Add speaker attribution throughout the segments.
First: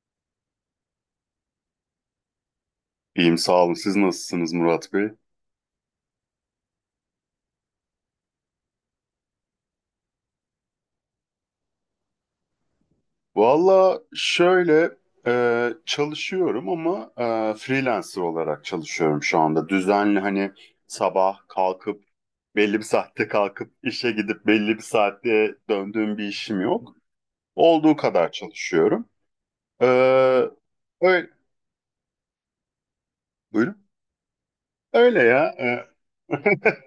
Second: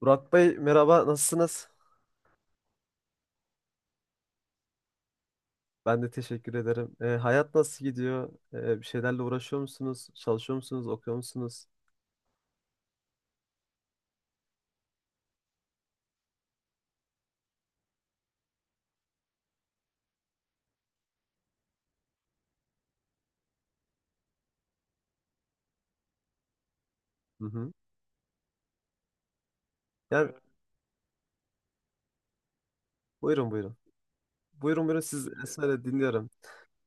Speaker 1: Burak Bey merhaba nasılsınız?
Speaker 2: İyiyim sağ olun. Siz nasılsınız Murat Bey?
Speaker 1: Ben de teşekkür ederim. Hayat nasıl gidiyor? Bir şeylerle uğraşıyor musunuz? Çalışıyor musunuz? Okuyor musunuz?
Speaker 2: Valla şöyle çalışıyorum ama freelancer olarak çalışıyorum şu anda. Düzenli hani sabah kalkıp belli bir saatte kalkıp işe gidip belli bir saatte döndüğüm bir işim yok.
Speaker 1: Hı hı.
Speaker 2: Olduğu kadar çalışıyorum. E,
Speaker 1: Yani.
Speaker 2: Öyle,
Speaker 1: Buyurun buyurun.
Speaker 2: buyurun.
Speaker 1: Buyurun buyurun,
Speaker 2: Öyle
Speaker 1: siz
Speaker 2: ya.
Speaker 1: söyle dinliyorum.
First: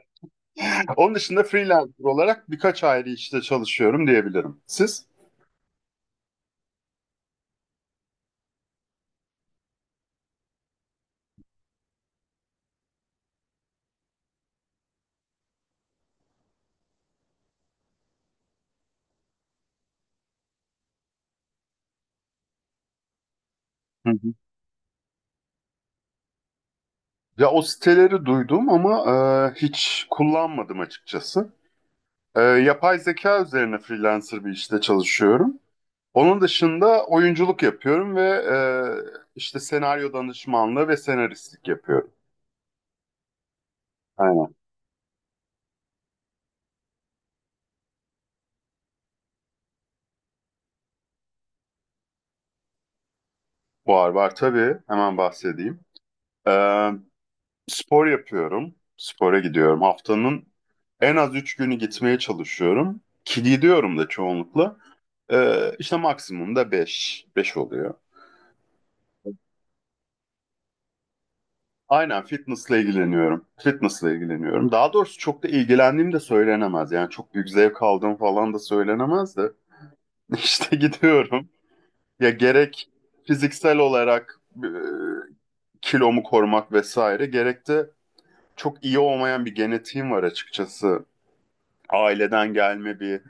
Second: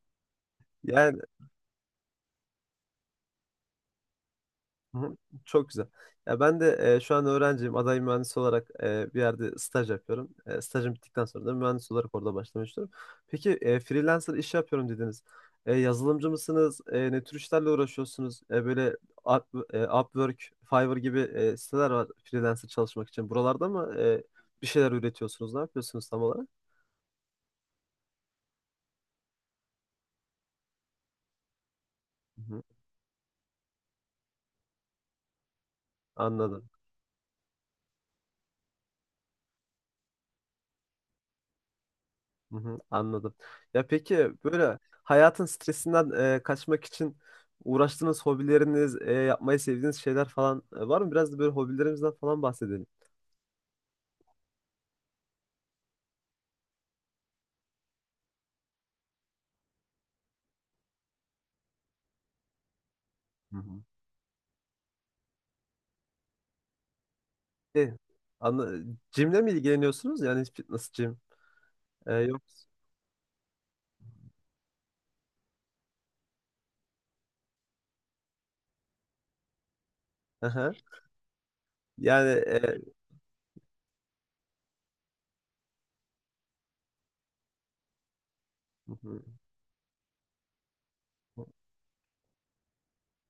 Speaker 2: Onun
Speaker 1: Yani.
Speaker 2: dışında freelancer olarak birkaç ayrı işte çalışıyorum diyebilirim.
Speaker 1: Hı
Speaker 2: Siz?
Speaker 1: hı. Çok güzel. Ya ben de şu an öğrenciyim. Aday mühendis olarak bir yerde staj yapıyorum. Stajım bittikten sonra da mühendis olarak orada başlamak istiyorum. Peki freelancer iş yapıyorum dediniz. Yazılımcı mısınız? Ne tür işlerle uğraşıyorsunuz? Böyle Upwork, Fiverr gibi siteler var freelancer çalışmak için. Buralarda mı bir şeyler üretiyorsunuz? Ne yapıyorsunuz tam olarak?
Speaker 2: Ya o siteleri duydum ama hiç kullanmadım açıkçası.
Speaker 1: Hı hı.
Speaker 2: Yapay zeka üzerine freelancer bir işte çalışıyorum. Onun
Speaker 1: Anladım.
Speaker 2: dışında oyunculuk yapıyorum ve işte senaryo danışmanlığı ve senaristlik yapıyorum.
Speaker 1: Hı hı, anladım. Ya peki
Speaker 2: Aynen.
Speaker 1: böyle hayatın stresinden kaçmak için uğraştığınız hobileriniz, yapmayı sevdiğiniz şeyler falan var mı? Biraz da böyle hobilerimizden falan bahsedelim.
Speaker 2: Var var tabii. Hemen bahsedeyim. E, Spor yapıyorum. Spora gidiyorum. Haftanın en az üç günü gitmeye çalışıyorum. Ki
Speaker 1: Hı hı.
Speaker 2: gidiyorum da çoğunlukla. İşte maksimum da beş. Beş
Speaker 1: E,
Speaker 2: oluyor.
Speaker 1: anla, jimle mi ilgileniyorsunuz? Yani fitness, jim. E,
Speaker 2: Aynen
Speaker 1: yok.
Speaker 2: fitnessla ilgileniyorum. Fitnessla ilgileniyorum. Daha doğrusu çok da ilgilendiğim de söylenemez. Yani çok büyük zevk aldığım falan da söylenemez de.
Speaker 1: Hı hı.
Speaker 2: İşte gidiyorum.
Speaker 1: Yani,
Speaker 2: Ya gerek fiziksel olarak kilomu korumak vesaire gerek de çok
Speaker 1: hı
Speaker 2: iyi
Speaker 1: hı.
Speaker 2: olmayan bir genetiğim var açıkçası. Aileden gelme bir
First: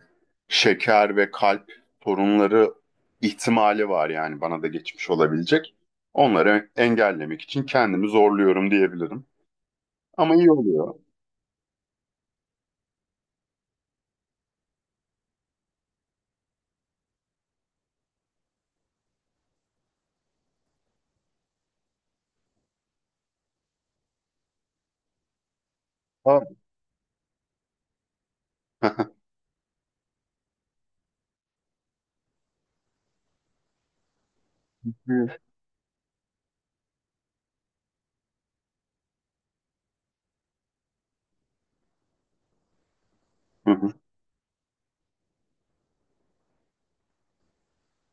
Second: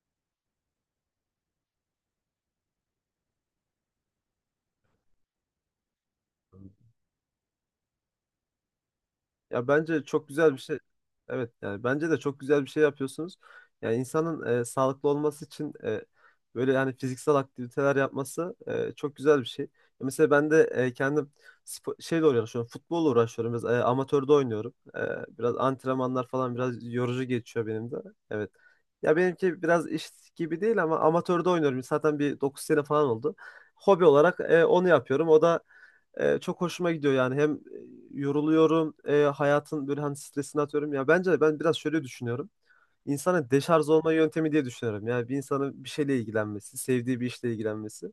Speaker 2: şeker ve kalp sorunları ihtimali var yani bana da geçmiş olabilecek. Onları engellemek için kendimi zorluyorum diyebilirim.
Speaker 1: Ya bence çok
Speaker 2: Ama iyi
Speaker 1: güzel bir şey.
Speaker 2: oluyor.
Speaker 1: Evet, yani bence de çok güzel bir şey yapıyorsunuz. Yani insanın sağlıklı olması için böyle yani fiziksel aktiviteler yapması çok güzel bir şey. Mesela ben de kendim şeyle uğraşıyorum. Futbolla uğraşıyorum. Biraz amatörde oynuyorum. Biraz antrenmanlar falan biraz yorucu geçiyor benim de. Evet. Ya benimki biraz iş gibi değil ama amatörde oynuyorum. Zaten bir 9 sene falan oldu. Hobi olarak onu yapıyorum. O
Speaker 2: Evet.
Speaker 1: da çok hoşuma gidiyor yani. Hem yoruluyorum, hayatın böyle hani stresini atıyorum. Ya bence de ben biraz şöyle düşünüyorum. İnsana
Speaker 2: Hı
Speaker 1: deşarj
Speaker 2: hı.
Speaker 1: olma yöntemi diye düşünüyorum. Yani bir insanın bir şeyle ilgilenmesi, sevdiği bir işle ilgilenmesi.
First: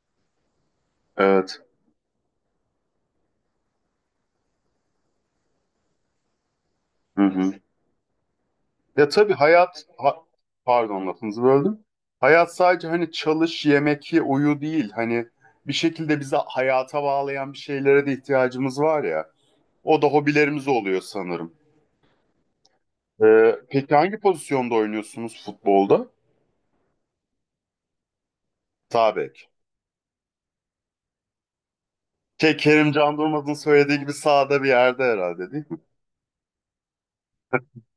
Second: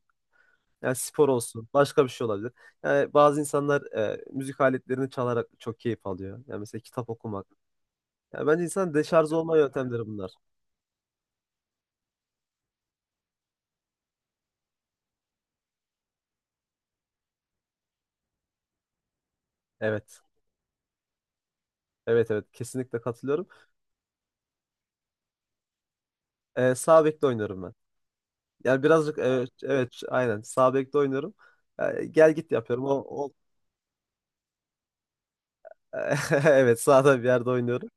Speaker 1: Yani spor
Speaker 2: Evet.
Speaker 1: olsun, başka bir şey olabilir. Yani bazı insanlar müzik aletlerini çalarak çok keyif alıyor. Yani mesela kitap
Speaker 2: Hı
Speaker 1: okumak.
Speaker 2: hı.
Speaker 1: Yani bence insanın
Speaker 2: Ya
Speaker 1: deşarj
Speaker 2: tabii
Speaker 1: olma
Speaker 2: hayat,
Speaker 1: yöntemleri bunlar.
Speaker 2: pardon lafınızı böldüm. Hayat sadece hani çalış, yemek, ye, uyu değil. Hani bir şekilde bizi hayata bağlayan bir şeylere de ihtiyacımız var ya. O da
Speaker 1: Evet.
Speaker 2: hobilerimiz oluyor sanırım.
Speaker 1: Evet evet, kesinlikle katılıyorum.
Speaker 2: Peki hangi pozisyonda oynuyorsunuz futbolda?
Speaker 1: Sağ bekte oynuyorum ben. Yani
Speaker 2: Sağ
Speaker 1: birazcık
Speaker 2: bek.
Speaker 1: evet, evet aynen sağ bekte oynuyorum. Yani gel git
Speaker 2: Şey,
Speaker 1: yapıyorum. O,
Speaker 2: Kerim Can
Speaker 1: o
Speaker 2: Durmaz'ın söylediği gibi sağda bir yerde herhalde değil mi?
Speaker 1: Evet, sağda bir yerde oynuyorum.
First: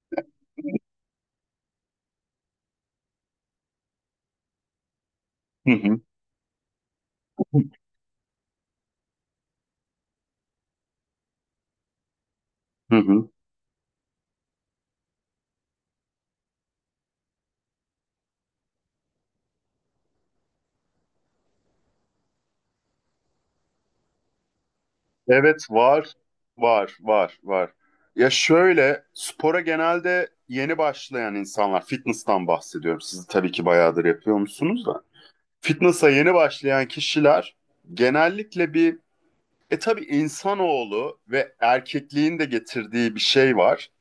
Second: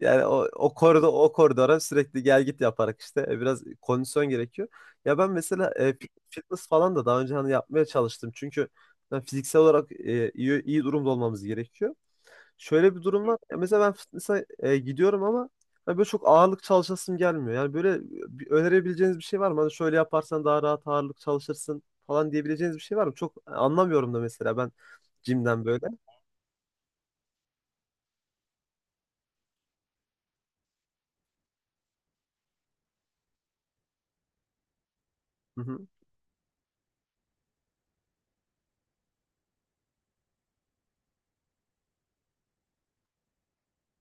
Speaker 1: Yani o koridor o koridora sürekli gel git yaparak işte biraz kondisyon gerekiyor. Ya ben mesela
Speaker 2: Hı hı.
Speaker 1: fitness falan da daha önce hani yapmaya çalıştım. Çünkü ben fiziksel olarak iyi iyi durumda olmamız gerekiyor. Şöyle
Speaker 2: Hı
Speaker 1: bir durum
Speaker 2: hı.
Speaker 1: var. Ya mesela ben fitness'a gidiyorum ama hani böyle çok ağırlık çalışasım gelmiyor. Yani böyle önerebileceğiniz bir şey var mı? Hani şöyle yaparsan daha rahat ağırlık çalışırsın falan diyebileceğiniz bir şey var mı? Çok anlamıyorum da mesela ben jimden
Speaker 2: Evet
Speaker 1: böyle.
Speaker 2: var, var, var, var. Ya şöyle, spora genelde yeni başlayan insanlar, fitness'tan bahsediyorum. Siz tabii ki bayağıdır yapıyor musunuz da.
Speaker 1: Hı hı.
Speaker 2: Fitness'a yeni başlayan kişiler genellikle bir, e tabii insanoğlu ve erkekliğin de getirdiği bir şey var.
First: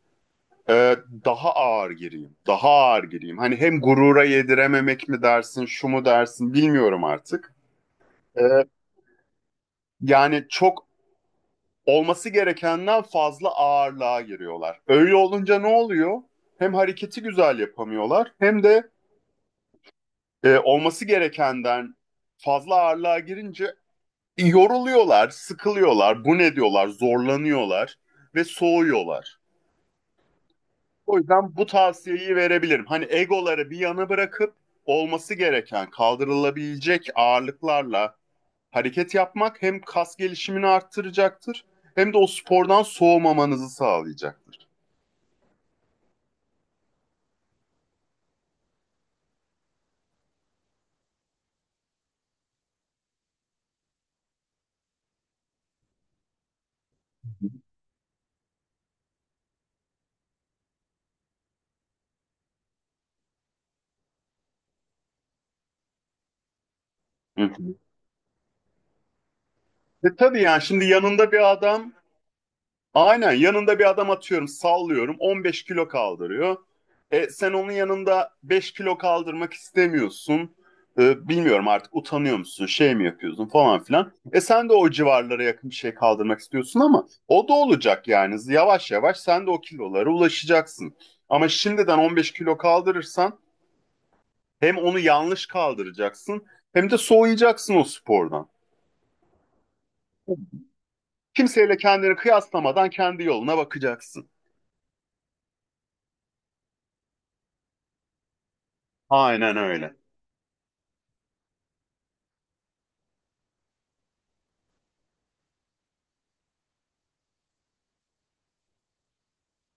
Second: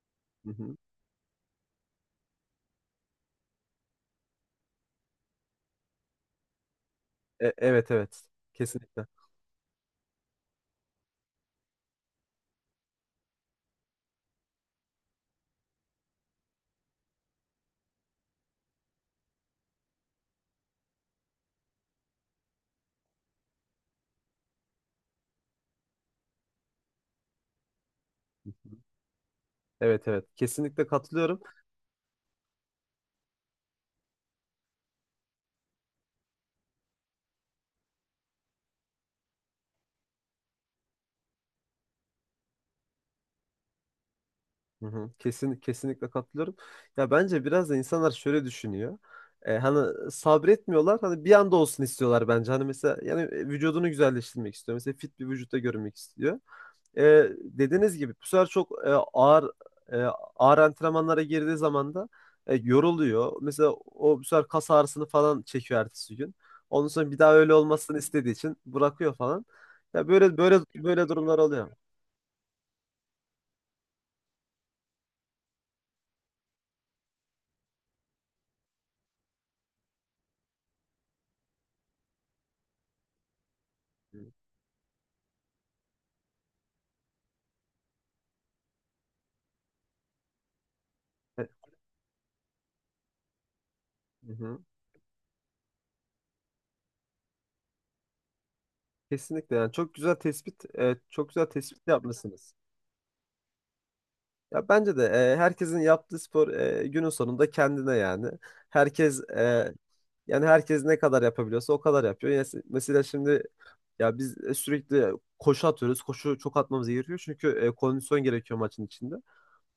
Speaker 1: Hı hı.
Speaker 2: Ee, Daha ağır gireyim, daha ağır gireyim. Hani hem gurura yedirememek mi dersin, şu mu dersin bilmiyorum
Speaker 1: E-
Speaker 2: artık.
Speaker 1: evet evet.
Speaker 2: Ee,
Speaker 1: Kesinlikle.
Speaker 2: Yani çok olması gerekenden fazla ağırlığa giriyorlar. Öyle olunca ne oluyor? Hem hareketi güzel yapamıyorlar hem de olması gerekenden fazla ağırlığa girince yoruluyorlar, sıkılıyorlar, bu ne diyorlar, zorlanıyorlar ve soğuyorlar.
Speaker 1: Evet evet. Kesinlikle
Speaker 2: O
Speaker 1: katılıyorum.
Speaker 2: yüzden bu tavsiyeyi verebilirim. Hani egoları bir yana bırakıp olması gereken, kaldırılabilecek ağırlıklarla hareket yapmak hem kas gelişimini arttıracaktır hem de o spordan soğumamanızı sağlayacaktır.
Speaker 1: Hı hı. Kesin, kesinlikle katılıyorum. Ya bence biraz da insanlar şöyle düşünüyor. Hani sabretmiyorlar. Hani bir anda olsun istiyorlar bence. Hani mesela yani vücudunu güzelleştirmek istiyor. Mesela fit bir vücutta görünmek istiyor. Dediğiniz gibi bu sefer çok e, ağır antrenmanlara girdiği zaman da yoruluyor. Mesela o bu sefer kas ağrısını falan çekiyor ertesi gün. Ondan sonra bir daha
Speaker 2: Hı
Speaker 1: öyle
Speaker 2: hı.
Speaker 1: olmasını istediği için bırakıyor falan. Ya
Speaker 2: E
Speaker 1: böyle
Speaker 2: tabii
Speaker 1: böyle
Speaker 2: yani şimdi
Speaker 1: böyle durumlar oluyor.
Speaker 2: yanında bir adam atıyorum sallıyorum 15 kilo kaldırıyor. Sen onun yanında 5 kilo kaldırmak istemiyorsun. Bilmiyorum artık utanıyor musun şey mi yapıyorsun falan filan. Sen de o civarlara yakın bir şey kaldırmak istiyorsun ama o da olacak yani yavaş yavaş sen de o kilolara ulaşacaksın.
Speaker 1: E,
Speaker 2: Ama şimdiden 15 kilo kaldırırsan
Speaker 1: hı hı.
Speaker 2: hem onu yanlış kaldıracaksın hem de soğuyacaksın o spordan.
Speaker 1: Kesinlikle yani çok güzel tespit, çok güzel
Speaker 2: Kimseyle
Speaker 1: tespit
Speaker 2: kendini
Speaker 1: yapmışsınız.
Speaker 2: kıyaslamadan kendi yoluna bakacaksın.
Speaker 1: Ya bence de herkesin yaptığı spor günün sonunda kendine yani. Herkes
Speaker 2: Aynen öyle.
Speaker 1: yani herkes ne kadar yapabiliyorsa o kadar yapıyor. Yani mesela şimdi ya biz sürekli koşu atıyoruz. Koşu çok atmamız gerekiyor çünkü kondisyon gerekiyor maçın içinde.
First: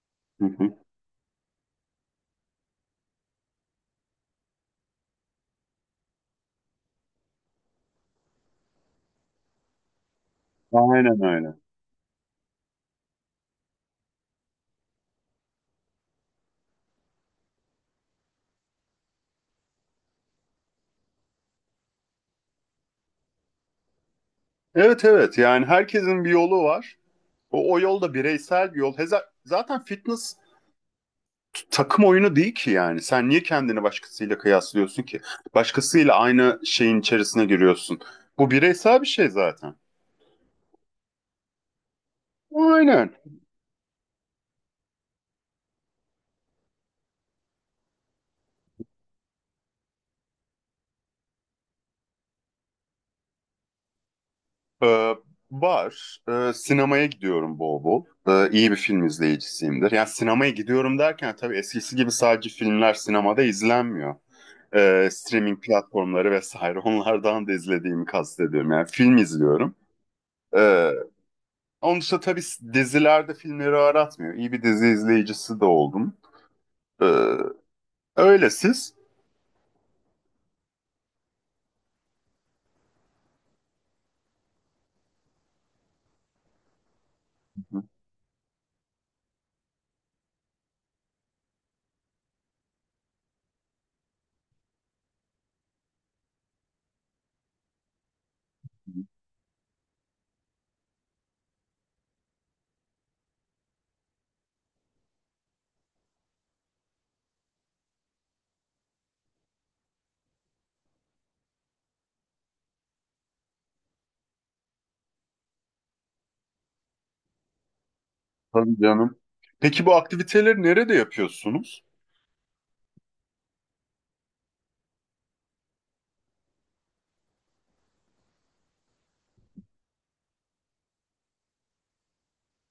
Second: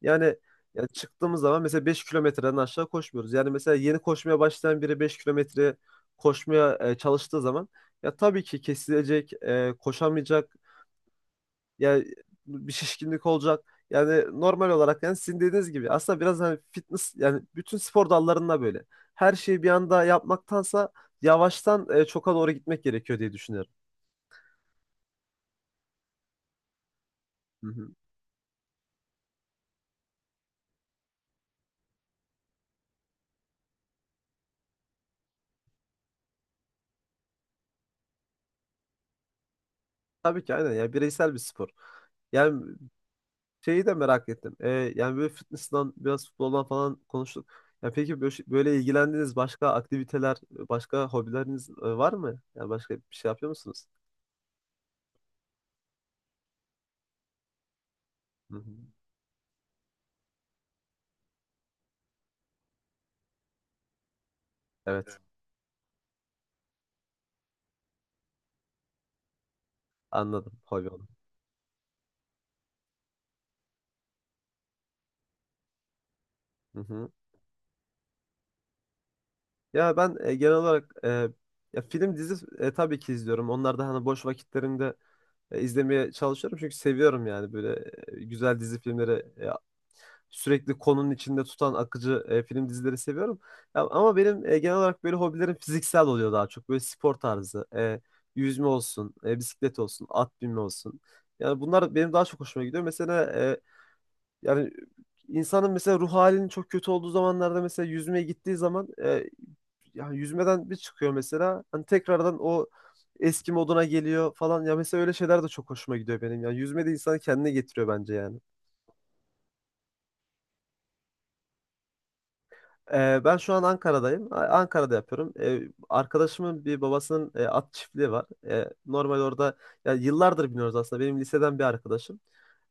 Speaker 1: Yani
Speaker 2: Hı hı.
Speaker 1: ya çıktığımız zaman mesela 5 kilometreden aşağı koşmuyoruz. Yani mesela yeni koşmaya başlayan biri 5 kilometre koşmaya çalıştığı zaman ya tabii ki kesilecek, koşamayacak
Speaker 2: Aynen öyle.
Speaker 1: yani bir şişkinlik olacak. Yani normal olarak yani sizin dediğiniz gibi aslında biraz hani fitness yani bütün spor dallarında böyle. Her şeyi bir anda yapmaktansa yavaştan çoka doğru gitmek gerekiyor diye düşünüyorum.
Speaker 2: Evet evet yani herkesin bir yolu var.
Speaker 1: Hı
Speaker 2: O, o
Speaker 1: hı.
Speaker 2: yol da bireysel bir yol. Zaten fitness takım oyunu değil ki yani. Sen niye kendini başkasıyla kıyaslıyorsun ki? Başkasıyla aynı şeyin içerisine giriyorsun. Bu bireysel bir şey zaten.
Speaker 1: Tabii ki aynen, ya bireysel bir spor. Yani
Speaker 2: Aynen.
Speaker 1: şeyi de merak ettim. Yani böyle fitness'dan biraz futboldan falan konuştuk. Ya peki böyle ilgilendiğiniz başka aktiviteler, başka hobileriniz var mı? Yani başka bir şey yapıyor musunuz?
Speaker 2: Ee, Var. Sinemaya gidiyorum bol bol.
Speaker 1: Hı hı.
Speaker 2: İyi bir film izleyicisiyimdir. Yani sinemaya gidiyorum derken tabii eskisi gibi sadece filmler sinemada izlenmiyor.
Speaker 1: Evet,
Speaker 2: Streaming platformları vesaire onlardan da izlediğimi kastediyorum. Yani film izliyorum.
Speaker 1: anladım, hobi
Speaker 2: Ee,
Speaker 1: olarak.
Speaker 2: Onun dışında tabii dizilerde filmleri aratmıyor. İyi bir dizi izleyicisi de oldum.
Speaker 1: Hı
Speaker 2: Ee,
Speaker 1: hı.
Speaker 2: Öyle siz.
Speaker 1: Ya ben genel olarak ya film dizi tabii ki izliyorum. Onlar da hani boş vakitlerimde izlemeye çalışıyorum. Çünkü seviyorum yani böyle
Speaker 2: Hı hı.
Speaker 1: güzel dizi filmleri e, sürekli konunun içinde tutan akıcı film dizileri seviyorum. Ya, ama benim genel olarak böyle hobilerim fiziksel oluyor daha çok. Böyle spor tarzı. Yüzme olsun, bisiklet olsun, at binme olsun. Yani bunlar benim daha çok hoşuma gidiyor. Mesela yani insanın mesela ruh halinin çok kötü olduğu zamanlarda mesela yüzmeye gittiği zaman yani yüzmeden bir çıkıyor mesela. Hani tekrardan o eski moduna geliyor falan. Ya mesela öyle şeyler de çok hoşuma gidiyor benim. Yani yüzme de insanı kendine getiriyor bence yani.
Speaker 2: Tabii canım. Peki bu aktiviteleri nerede yapıyorsunuz?
Speaker 1: Ben şu an Ankara'dayım. Ankara'da yapıyorum. Arkadaşımın bir babasının at çiftliği var. Normal orada ya yıllardır biniyoruz aslında. Benim liseden bir arkadaşım.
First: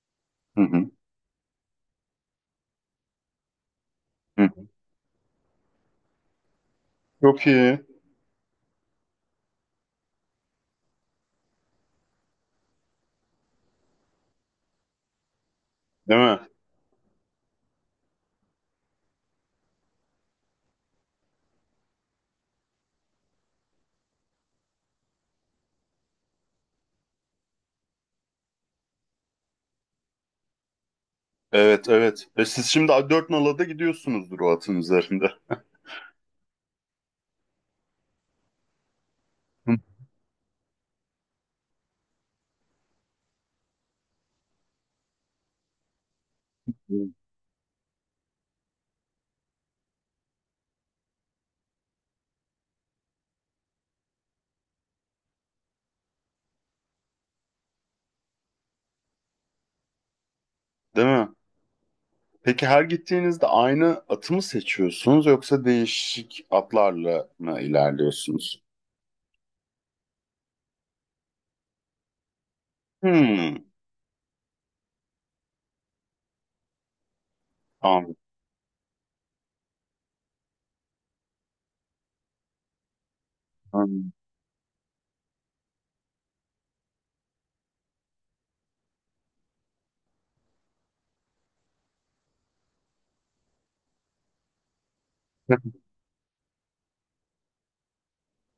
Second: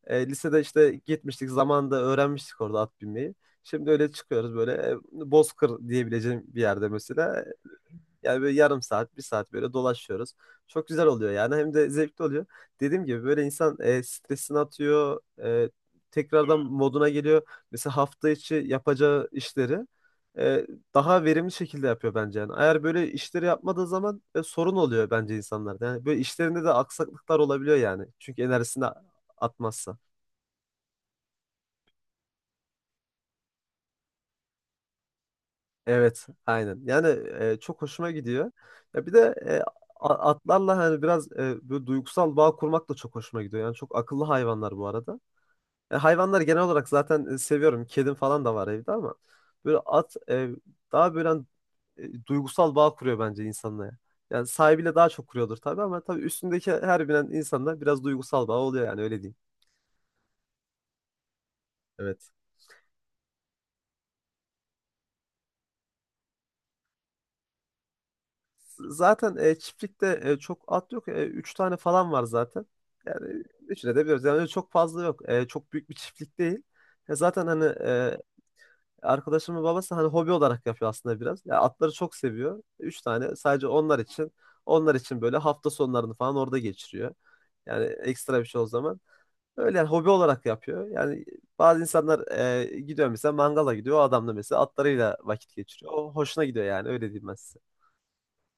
Speaker 1: Lisede
Speaker 2: Hı hı.
Speaker 1: işte gitmiştik zamanında, öğrenmiştik orada at binmeyi. Şimdi öyle
Speaker 2: Hı.
Speaker 1: çıkıyoruz böyle Bozkır diyebileceğim bir yerde mesela.
Speaker 2: Çok iyi.
Speaker 1: Yani böyle yarım saat, bir saat böyle dolaşıyoruz. Çok güzel oluyor yani, hem de zevkli oluyor. Dediğim gibi böyle insan stresini atıyor,
Speaker 2: Değil mi?
Speaker 1: tekrardan moduna geliyor. Mesela hafta içi yapacağı işleri e, daha verimli şekilde yapıyor bence yani. Eğer böyle işleri yapmadığı zaman sorun oluyor bence insanlarda. Yani böyle işlerinde de aksaklıklar olabiliyor yani. Çünkü enerjisini atmazsa.
Speaker 2: Evet evet. E siz şimdi 4 Nala'da gidiyorsunuzdur o atın üzerinde.
Speaker 1: Evet, aynen. Yani çok hoşuma gidiyor. Ya bir de
Speaker 2: Hı.
Speaker 1: atlarla hani biraz böyle duygusal bağ kurmak da çok hoşuma gidiyor. Yani çok akıllı hayvanlar bu arada. Hayvanlar genel olarak zaten seviyorum. Kedim falan da var evde ama böyle at daha böyle hani, duygusal bağ kuruyor bence insanla, ya. Yani sahibiyle daha çok kuruyordur tabii, ama tabii üstündeki her binen insanla biraz duygusal bağ oluyor yani, öyle diyeyim.
Speaker 2: Değil mi?
Speaker 1: Evet.
Speaker 2: Peki her gittiğinizde aynı atı mı seçiyorsunuz yoksa değişik atlarla mı ilerliyorsunuz?
Speaker 1: Zaten çiftlikte çok at yok. Üç tane falan var zaten. Yani
Speaker 2: Hmm,
Speaker 1: üçüne de biliyoruz. Yani öyle çok fazla yok. Çok büyük bir çiftlik değil. Zaten hani
Speaker 2: anladım.
Speaker 1: arkadaşımın babası hani hobi olarak yapıyor aslında biraz. Ya, atları çok seviyor. Üç tane sadece onlar
Speaker 2: Anladım.
Speaker 1: için. Onlar için böyle hafta sonlarını falan orada geçiriyor. Yani ekstra bir şey o zaman. Öyle yani, hobi olarak yapıyor. Yani bazı insanlar gidiyor mesela, mangala gidiyor. O adam da mesela atlarıyla vakit geçiriyor. O hoşuna gidiyor, yani öyle diyeyim ben size.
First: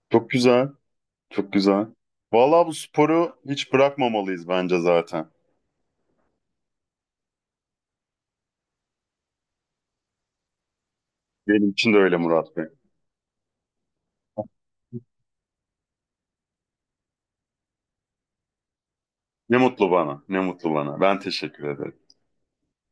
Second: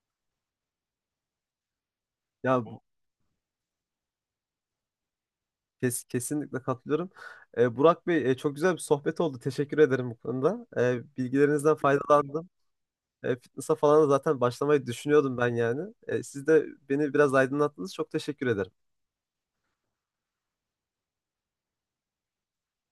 Speaker 2: Çok güzel, çok güzel.
Speaker 1: Ya
Speaker 2: Vallahi bu sporu hiç bırakmamalıyız bence zaten.
Speaker 1: kesinlikle katılıyorum. Burak Bey, çok güzel bir sohbet oldu. Teşekkür ederim bu konuda. Ee,
Speaker 2: Benim
Speaker 1: bilgilerinizden
Speaker 2: için de öyle
Speaker 1: faydalandım.
Speaker 2: Murat Bey.
Speaker 1: Fitness'a falan da zaten başlamayı düşünüyordum ben yani. Siz de beni biraz aydınlattınız. Çok teşekkür ederim.
Speaker 2: Ne mutlu bana, ne mutlu bana. Ben teşekkür ederim.